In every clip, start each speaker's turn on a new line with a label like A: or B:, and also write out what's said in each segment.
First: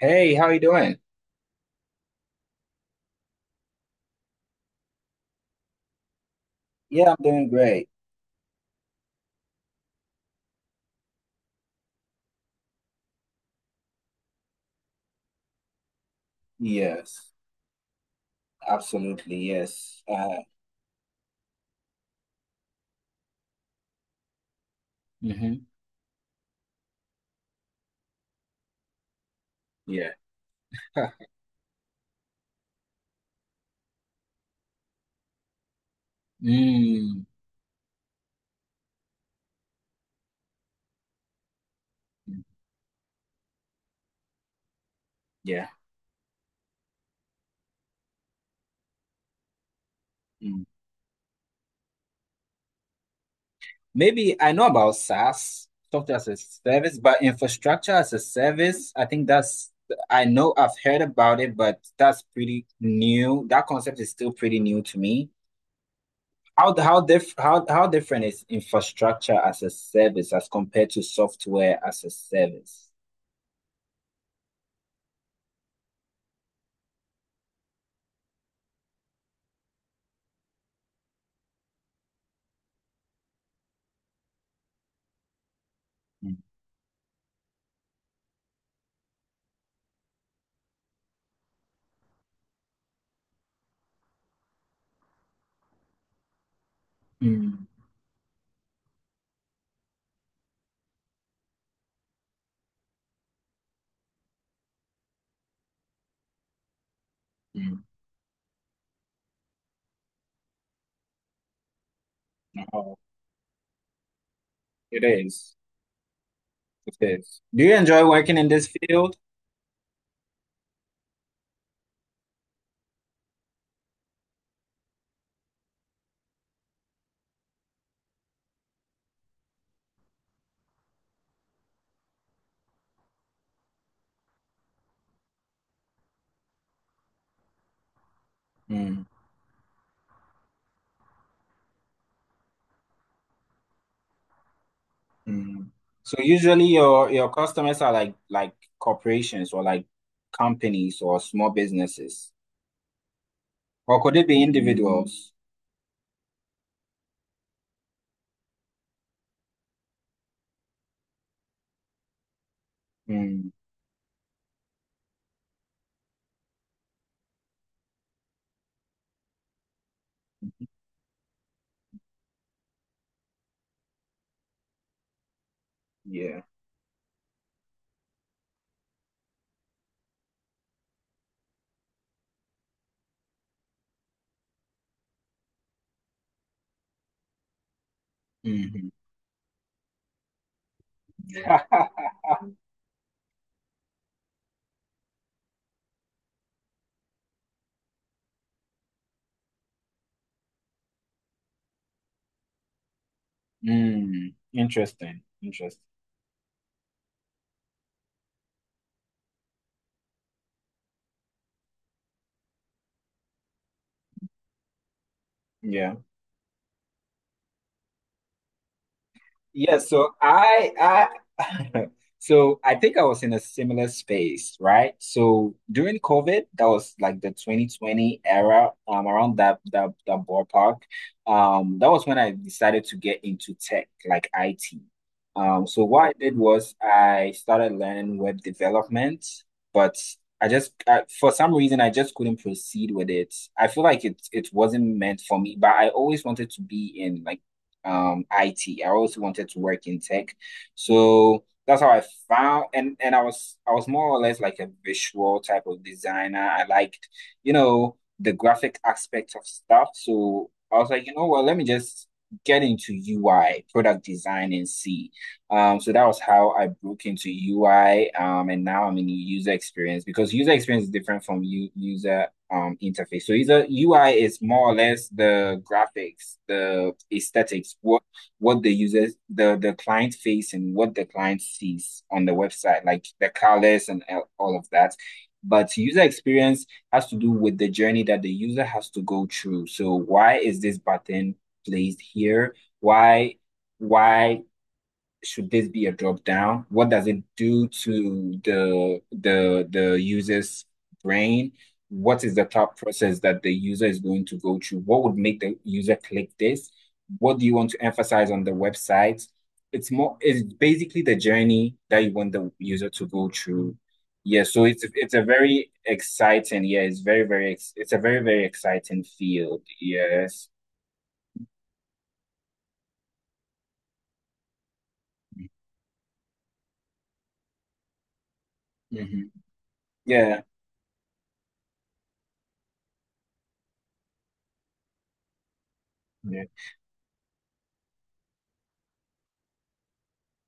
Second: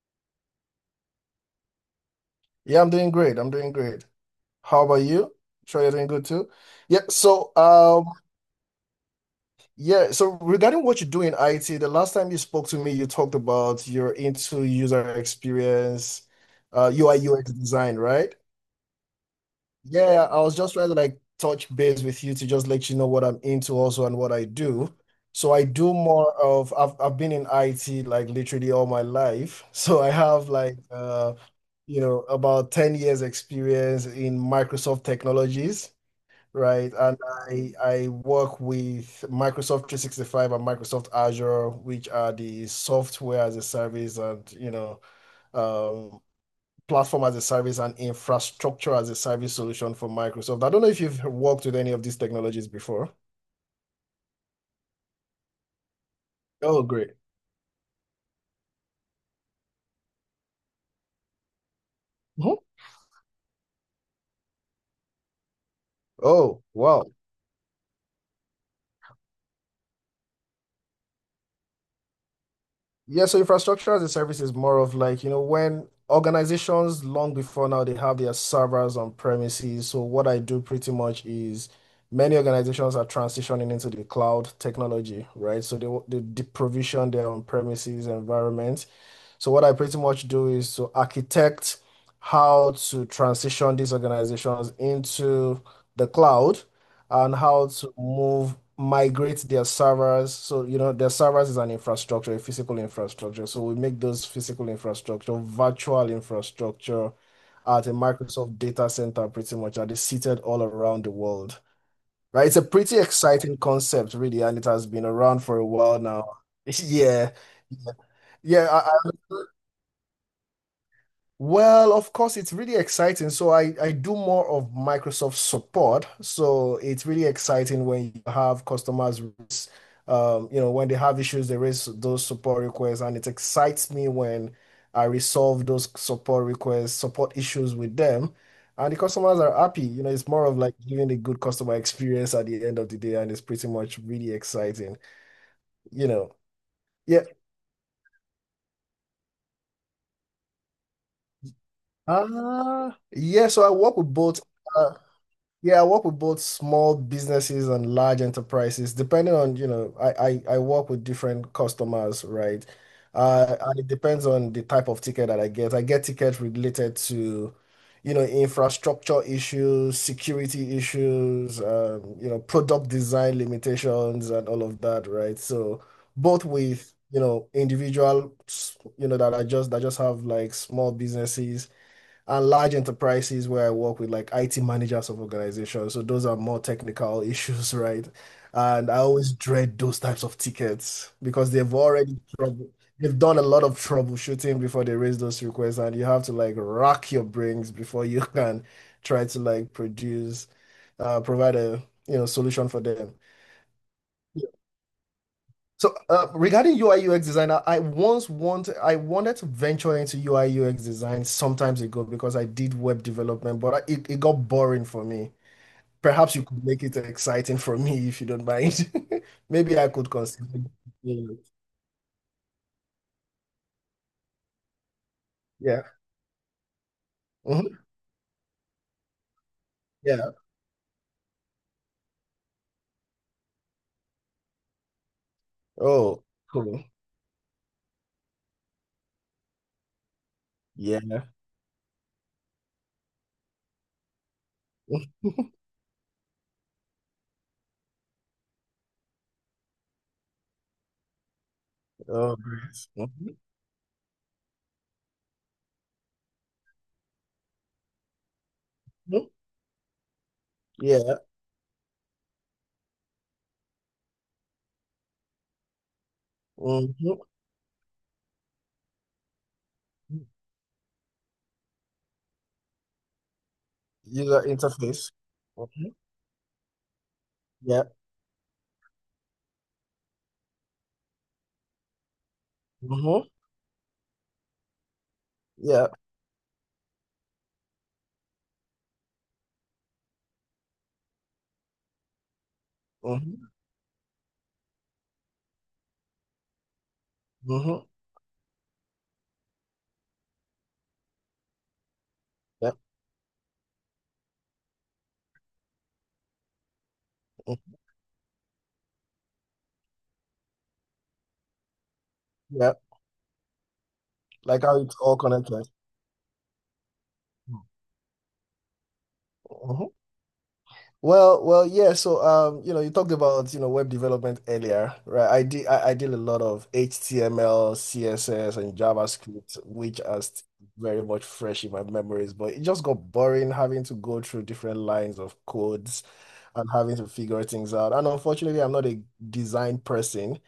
A: Hey, how you doing?
B: Yeah, I'm doing great. I'm doing great. How about you? Sure, you're doing good too. Yeah,
A: Yeah, I'm doing
B: so
A: great.
B: um yeah, so regarding what you do in IT, the last time you spoke to me, you talked about you're into user experience, UI
A: Yes,
B: UX design, right?
A: absolutely. Yes.
B: Yeah, I was just trying to like touch base with you to just let you know what I'm into also and what I do. So
A: Mm-hmm.
B: I do more of I've been in IT like literally all my life. So
A: Yeah.
B: I have
A: Huh.
B: you know about 10 years experience in Microsoft technologies, right? And
A: Mm,
B: I work with Microsoft 365 and Microsoft Azure, which are the software as a service and
A: yeah.
B: um platform as a service and infrastructure as a service solution for Microsoft.
A: Mm.
B: I don't know if you've worked with any of these technologies before.
A: Maybe I know about SaaS, software as a
B: Oh,
A: service,
B: great.
A: but infrastructure as a service, I know I've heard about it, but that's
B: Mhm.
A: pretty new. That concept is still pretty new to me.
B: Oh,
A: How how
B: wow.
A: diff how how different is infrastructure as a service as compared to software as a service?
B: Yeah, so infrastructure as a service is more of like, you know, when organizations long before now they have their servers on premises. So what I do pretty much is many organizations are transitioning into the cloud technology, right? So they they,
A: Mm,
B: they provision their on premises environment. So what I pretty much do is to architect how to transition these organizations into the cloud and
A: mm.
B: how to move, migrate their servers. So, you know, their servers is an infrastructure, a physical infrastructure. So we make those physical infrastructure, virtual infrastructure at a Microsoft data center pretty much, and they're seated all around the world. Right? It's a
A: Mm.
B: pretty exciting concept, really, and it has
A: It
B: been around
A: is.
B: for a while now.
A: It
B: Yeah.
A: is. Do you
B: Yeah,
A: enjoy working in this
B: Yeah,
A: field?
B: I well, of course, it's really exciting. So I do more of Microsoft support. So it's really exciting when you have customers, you know, when they have issues, they raise those support requests, and it excites me when I resolve those support requests, support issues with them, and the
A: Mm,
B: customers are happy. You know, it's more of like giving a good customer experience at the end of the day, and it's pretty much really exciting.
A: mm.
B: You
A: So
B: know,
A: usually your
B: yeah.
A: your customers are like corporations or like companies or small businesses.
B: Ah, yeah. So I work
A: Or
B: with
A: could it be
B: both. uh,
A: Individuals?
B: Yeah, I work with both small businesses and large enterprises, depending on, you know, I work with different customers, right?
A: Mm,
B: And it depends on the type of ticket that I get. I get tickets related to, you know, infrastructure issues, security issues, you know, product design limitations and all of that, right? So
A: yeah.
B: both with, you know, individual, you know, that are just that just have like small businesses and large enterprises where I work with like IT managers of organizations. So those are more technical issues, right?
A: Hmm.
B: And I always dread those types of tickets because they've already trouble. They've done a lot of troubleshooting before they raise those requests, and you have to like rack your brains before you can try to provide a you know solution for them.
A: Interesting. Interesting.
B: So regarding UI UX design, I wanted to venture into UI UX design sometimes ago because I did web development, but it got boring for me.
A: Yeah.
B: Perhaps you could make it exciting for me if you don't mind.
A: Yeah,
B: Maybe I could
A: so
B: consider it.
A: I so I think I was in a similar space, right? So
B: Yeah.
A: during COVID, that was like the
B: Mhm.
A: 2020 era, around that
B: Yeah.
A: ballpark. That was when I decided to get into tech, like IT. So what I
B: Oh,
A: did was
B: cool.
A: I started learning web development, but
B: Yeah.
A: for some reason I just couldn't proceed with it. I feel like it wasn't meant for me, but I always wanted to be in like IT. I always wanted to work in tech. So that's how I
B: Oh,
A: found
B: great.
A: and I
B: Mhm.
A: was I was more or less like a visual type of designer. I liked, you know, the graphic
B: Mhm.
A: aspect of stuff. So I was like, you
B: Yeah.
A: know what, let me just get into UI, product design and see. So that was how I broke
B: Mhm.
A: into UI. And now I'm in user experience because user experience is different from u user interface. So user UI is
B: User
A: more or less
B: interface.
A: the
B: Mhm.
A: graphics, the aesthetics,
B: Yeah.
A: what the users, the client face and what the client sees on the website, like
B: Mhm.
A: the colors and all of that. But
B: Yeah.
A: user experience has to do with the journey that the user has to go through. So why is this button placed here? Why?
B: Mhm.
A: why should this be a drop down? What does it do
B: Mhm.
A: to the user's brain? What is the
B: Yeah.
A: thought process that the user is going to go through? What would make the user click this? What do you want to emphasize on the website? It's basically the journey that you want the
B: Mhm.
A: user to go through. Yeah,
B: Like
A: so
B: how
A: it's
B: it's
A: it's
B: all
A: a
B: connected.
A: very exciting, yeah, it's very, very, it's a very, very exciting field.
B: Mhm.
A: Yes.
B: Well, yeah. So, you know, you talked about, you know, web development earlier, right? I did a lot of HTML, CSS, and
A: Hmm.
B: JavaScript, which are
A: Yeah.
B: very much fresh in my memories, but it just got boring having to go through different lines of codes
A: Yeah.
B: and having to figure things out. And unfortunately, I'm not a design person.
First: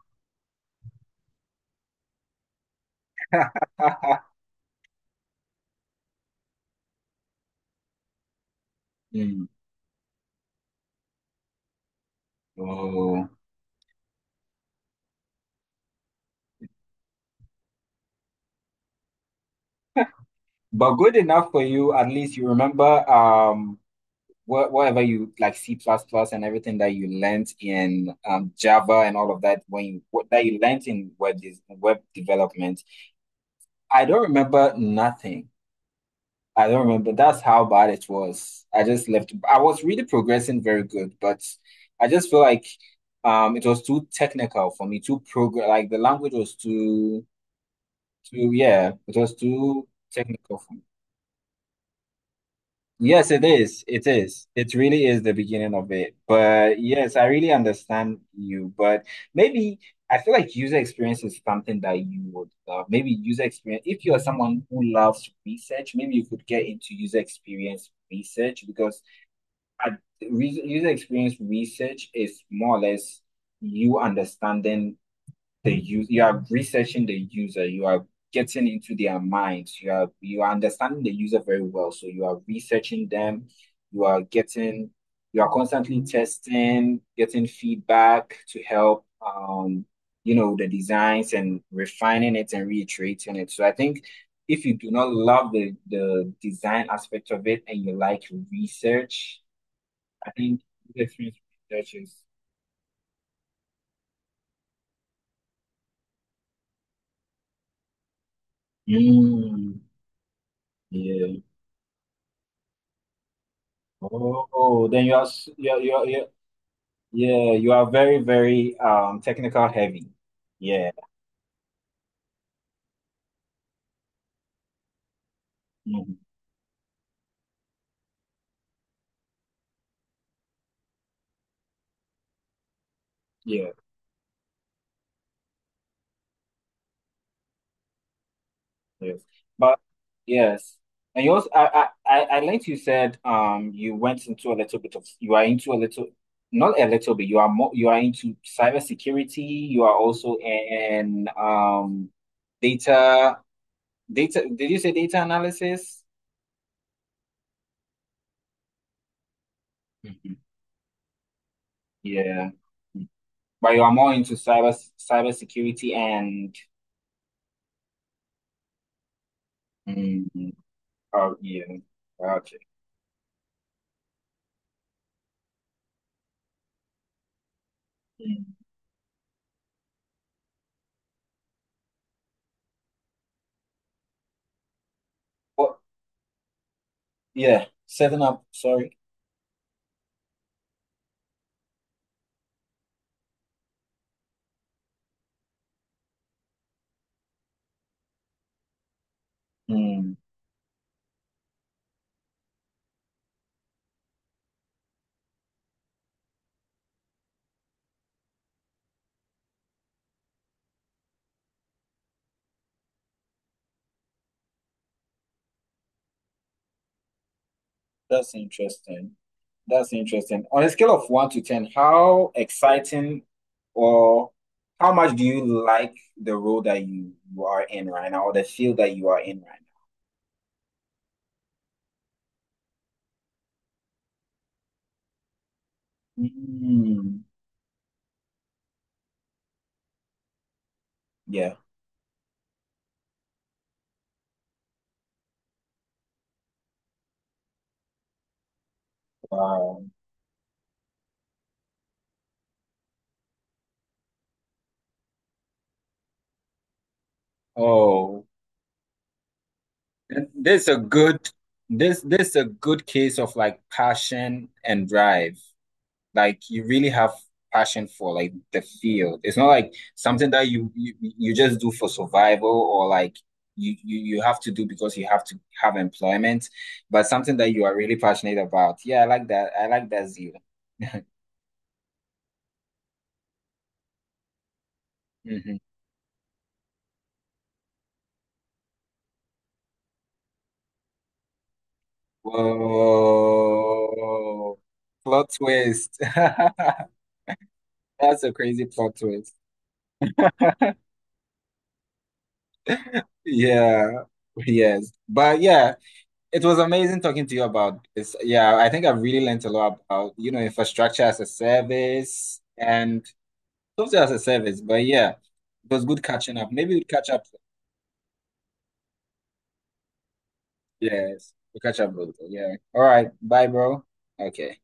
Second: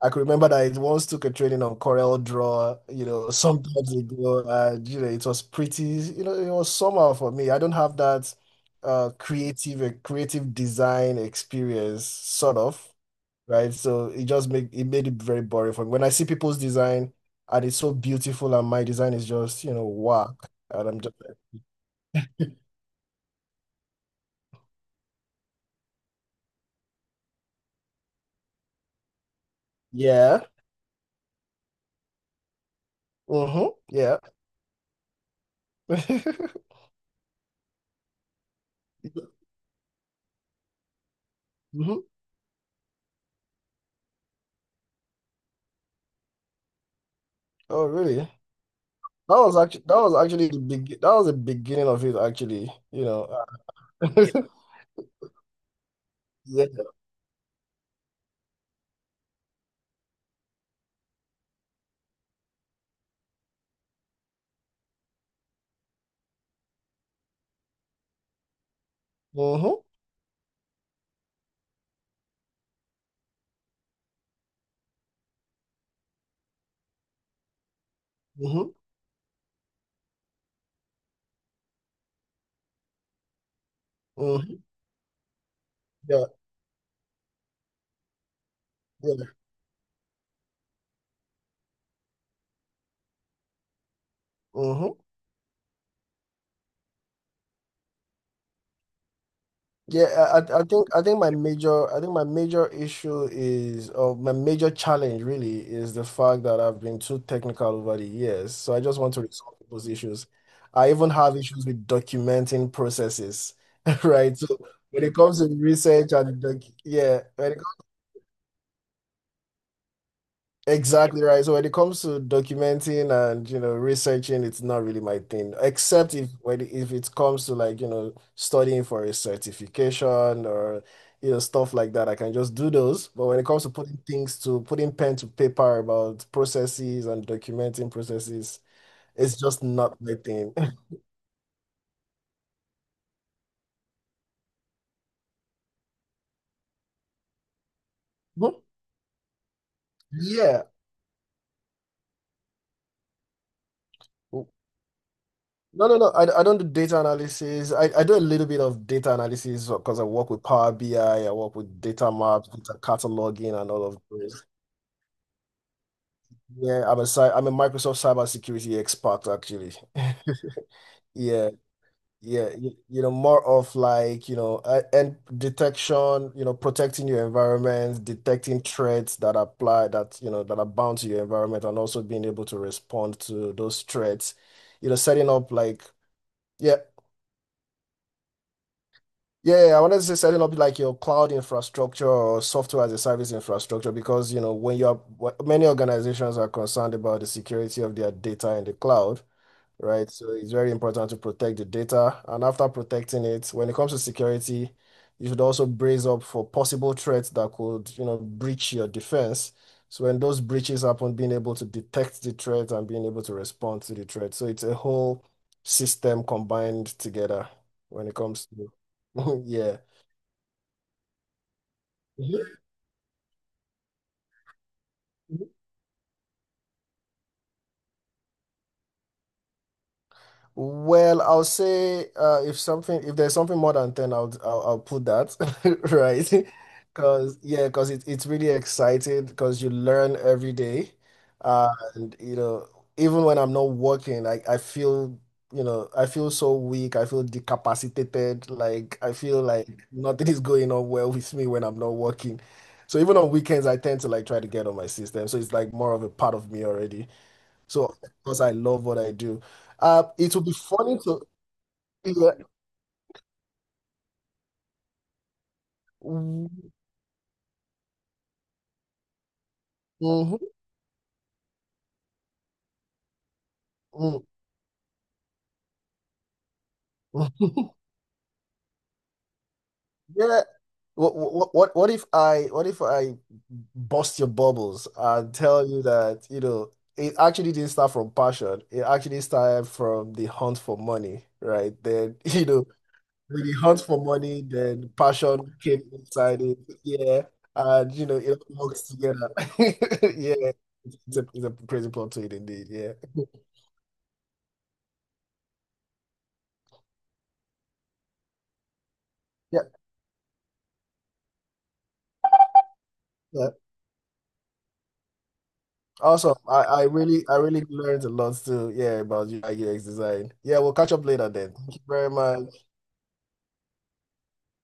B: I could remember that it once took a training on Corel Draw, you know, some times ago, and you know, it was pretty, you know, it was somehow for me. I don't have that
A: Hmm.
B: creative creative design experience, sort of,
A: Oh,
B: right? So it just make it made it very boring for me. When I see people's design and it's so beautiful and my design is just, you know, whack. And
A: but
B: I'm just
A: good
B: like,
A: enough for you. At least you remember whatever you like C plus plus and everything that you learned in Java and all of that when you
B: yeah,
A: that you learned in web development.
B: mm-hmm,
A: I
B: yeah.
A: don't remember nothing. I don't remember. That's how bad it was. I just left. I was really progressing very good, but
B: Mhm.
A: I just feel like it was too technical for me, too program like the language was too
B: Oh, really?
A: too yeah, it was too technical for me.
B: That was the beginning of it actually, you
A: Yes, it
B: know.
A: is. It is. It really is the beginning of it.
B: Yeah.
A: But yes, I really understand you. But maybe I feel like user experience is something that you would love. Maybe user experience, if you are someone who loves research, maybe you could get into user experience research because
B: Mm-hmm.
A: at re user experience research is more or less you understanding the use you are researching the user you are getting
B: Mm-hmm.
A: into their minds you are understanding the user very well, so you are researching them, you are
B: Mm-hmm.
A: getting you are constantly
B: Yeah.
A: testing, getting feedback to help
B: Yeah.
A: the designs and refining it and reiterating it. So I think if you do
B: Mm-hmm.
A: not love the design aspect of it and you like research, I think user
B: I think my
A: experience
B: major
A: research
B: I think
A: is.
B: my major issue is, or my major challenge really is, the fact that I've been too technical over the years. So I just want to resolve
A: Mm,
B: those issues. I even have
A: yeah.
B: issues with documenting processes, right? So
A: Oh, then
B: when
A: you
B: it
A: are
B: comes to research and doc, yeah,
A: yeah,
B: when it
A: you are very, very technical heavy. Yeah.
B: Exactly right. So when it comes to documenting and you know researching, it's not really my thing. Except
A: Mhm.
B: if when if it comes to like you know studying for a certification or you know stuff like that, I can just do those. But when it comes
A: Yeah,
B: to putting pen to paper about processes and documenting processes,
A: yes.
B: it's just
A: But
B: not my thing.
A: yes. And you also I liked you said you went into a little bit of you are into a little not a little bit, you are more you are into
B: Mhm.
A: cybersecurity, you are also
B: Yeah.
A: in data data did you say data
B: No, no,
A: analysis?
B: no. I don't do data analysis. I do a little bit of data analysis because I work
A: Mhm.
B: with Power BI, I work with data maps,
A: Yeah.
B: data cataloging, and
A: But you
B: all
A: are
B: of
A: more into
B: those.
A: cybersecurity and.
B: Yeah, I'm a I'm a Microsoft cybersecurity expert actually.
A: Mm, oh
B: Yeah,
A: yeah,
B: yeah.
A: gotcha.
B: You know, more of like, you know, and detection, you know, protecting your environment,
A: Mm.
B: detecting threats that apply that, you know, that are bound to your environment and also being able to respond to those threats. You know, setting up
A: But
B: like, yeah.
A: yeah, setting up. Sorry.
B: Yeah, yeah, I wanted to say setting up like your cloud infrastructure or software as a service infrastructure because you know many organizations are concerned about the security of their data in the cloud, right?
A: Mm,
B: So it's very important to protect the data. And after protecting it, when it comes to security, you should also brace up for possible threats that could, you know, breach your defense. So when those breaches happen, being able to detect the threat and being able to respond to the threat. So it's a whole system combined together when it
A: that's
B: comes to,
A: interesting.
B: yeah.
A: That's interesting. On a scale of 1 to 10, how
B: Mhm.
A: exciting or how much do you like the role that you are in right now, or the field that you are in right
B: Well, I'll say if there's something more than 10, I'll put that
A: now?
B: right,
A: Mm,
B: because yeah, because it's really exciting because you learn every day,
A: yeah.
B: uh, and you know even when I'm not working, I feel you know I feel so weak, I feel decapacitated, like I feel like
A: Wow.
B: nothing is going on well with me when I'm not working. So even on weekends, I tend to like try to get on my system. So it's like more of a part of me already. So,
A: Oh,
B: because I love what I do, it would be
A: this is a
B: funny to,
A: good. This
B: yeah,
A: is a good case of like passion and drive. Like you
B: Mhm,
A: really have passion for like the field. It's not like something
B: mhm,
A: that you just do for survival or like you, you
B: mm,
A: you
B: mhm.
A: have to do because you have to have employment, but something that you are really passionate about. Yeah, I like that. I like that zeal.
B: Yeah. What if I bust your bubbles and
A: Hmm.
B: tell you that, you know, it actually didn't start from passion. It actually started from the hunt for money, right? Then, you know, when the hunt for money,
A: Whoa.
B: then
A: Plot
B: passion came
A: twist.
B: inside it. Yeah. And, you know,
A: That's a
B: it
A: crazy
B: all works
A: plot
B: together.
A: twist.
B: Yeah. It's a crazy plot to it indeed. Yeah.
A: Yeah. Yes. But yeah, it was amazing talking to you about this. Yeah, I think I've really learned a lot about infrastructure as a service and
B: Yeah.
A: software as a service. But yeah, it was good
B: Awesome.
A: catching up. Maybe we'll catch up.
B: I really learned a lot too. Yeah, about UI UX design. Yeah, we'll catch up later
A: Yes,
B: then.
A: we'll
B: Thank
A: catch
B: you
A: up
B: very
A: later. Yeah.
B: much.
A: All right. Bye, bro. Okay.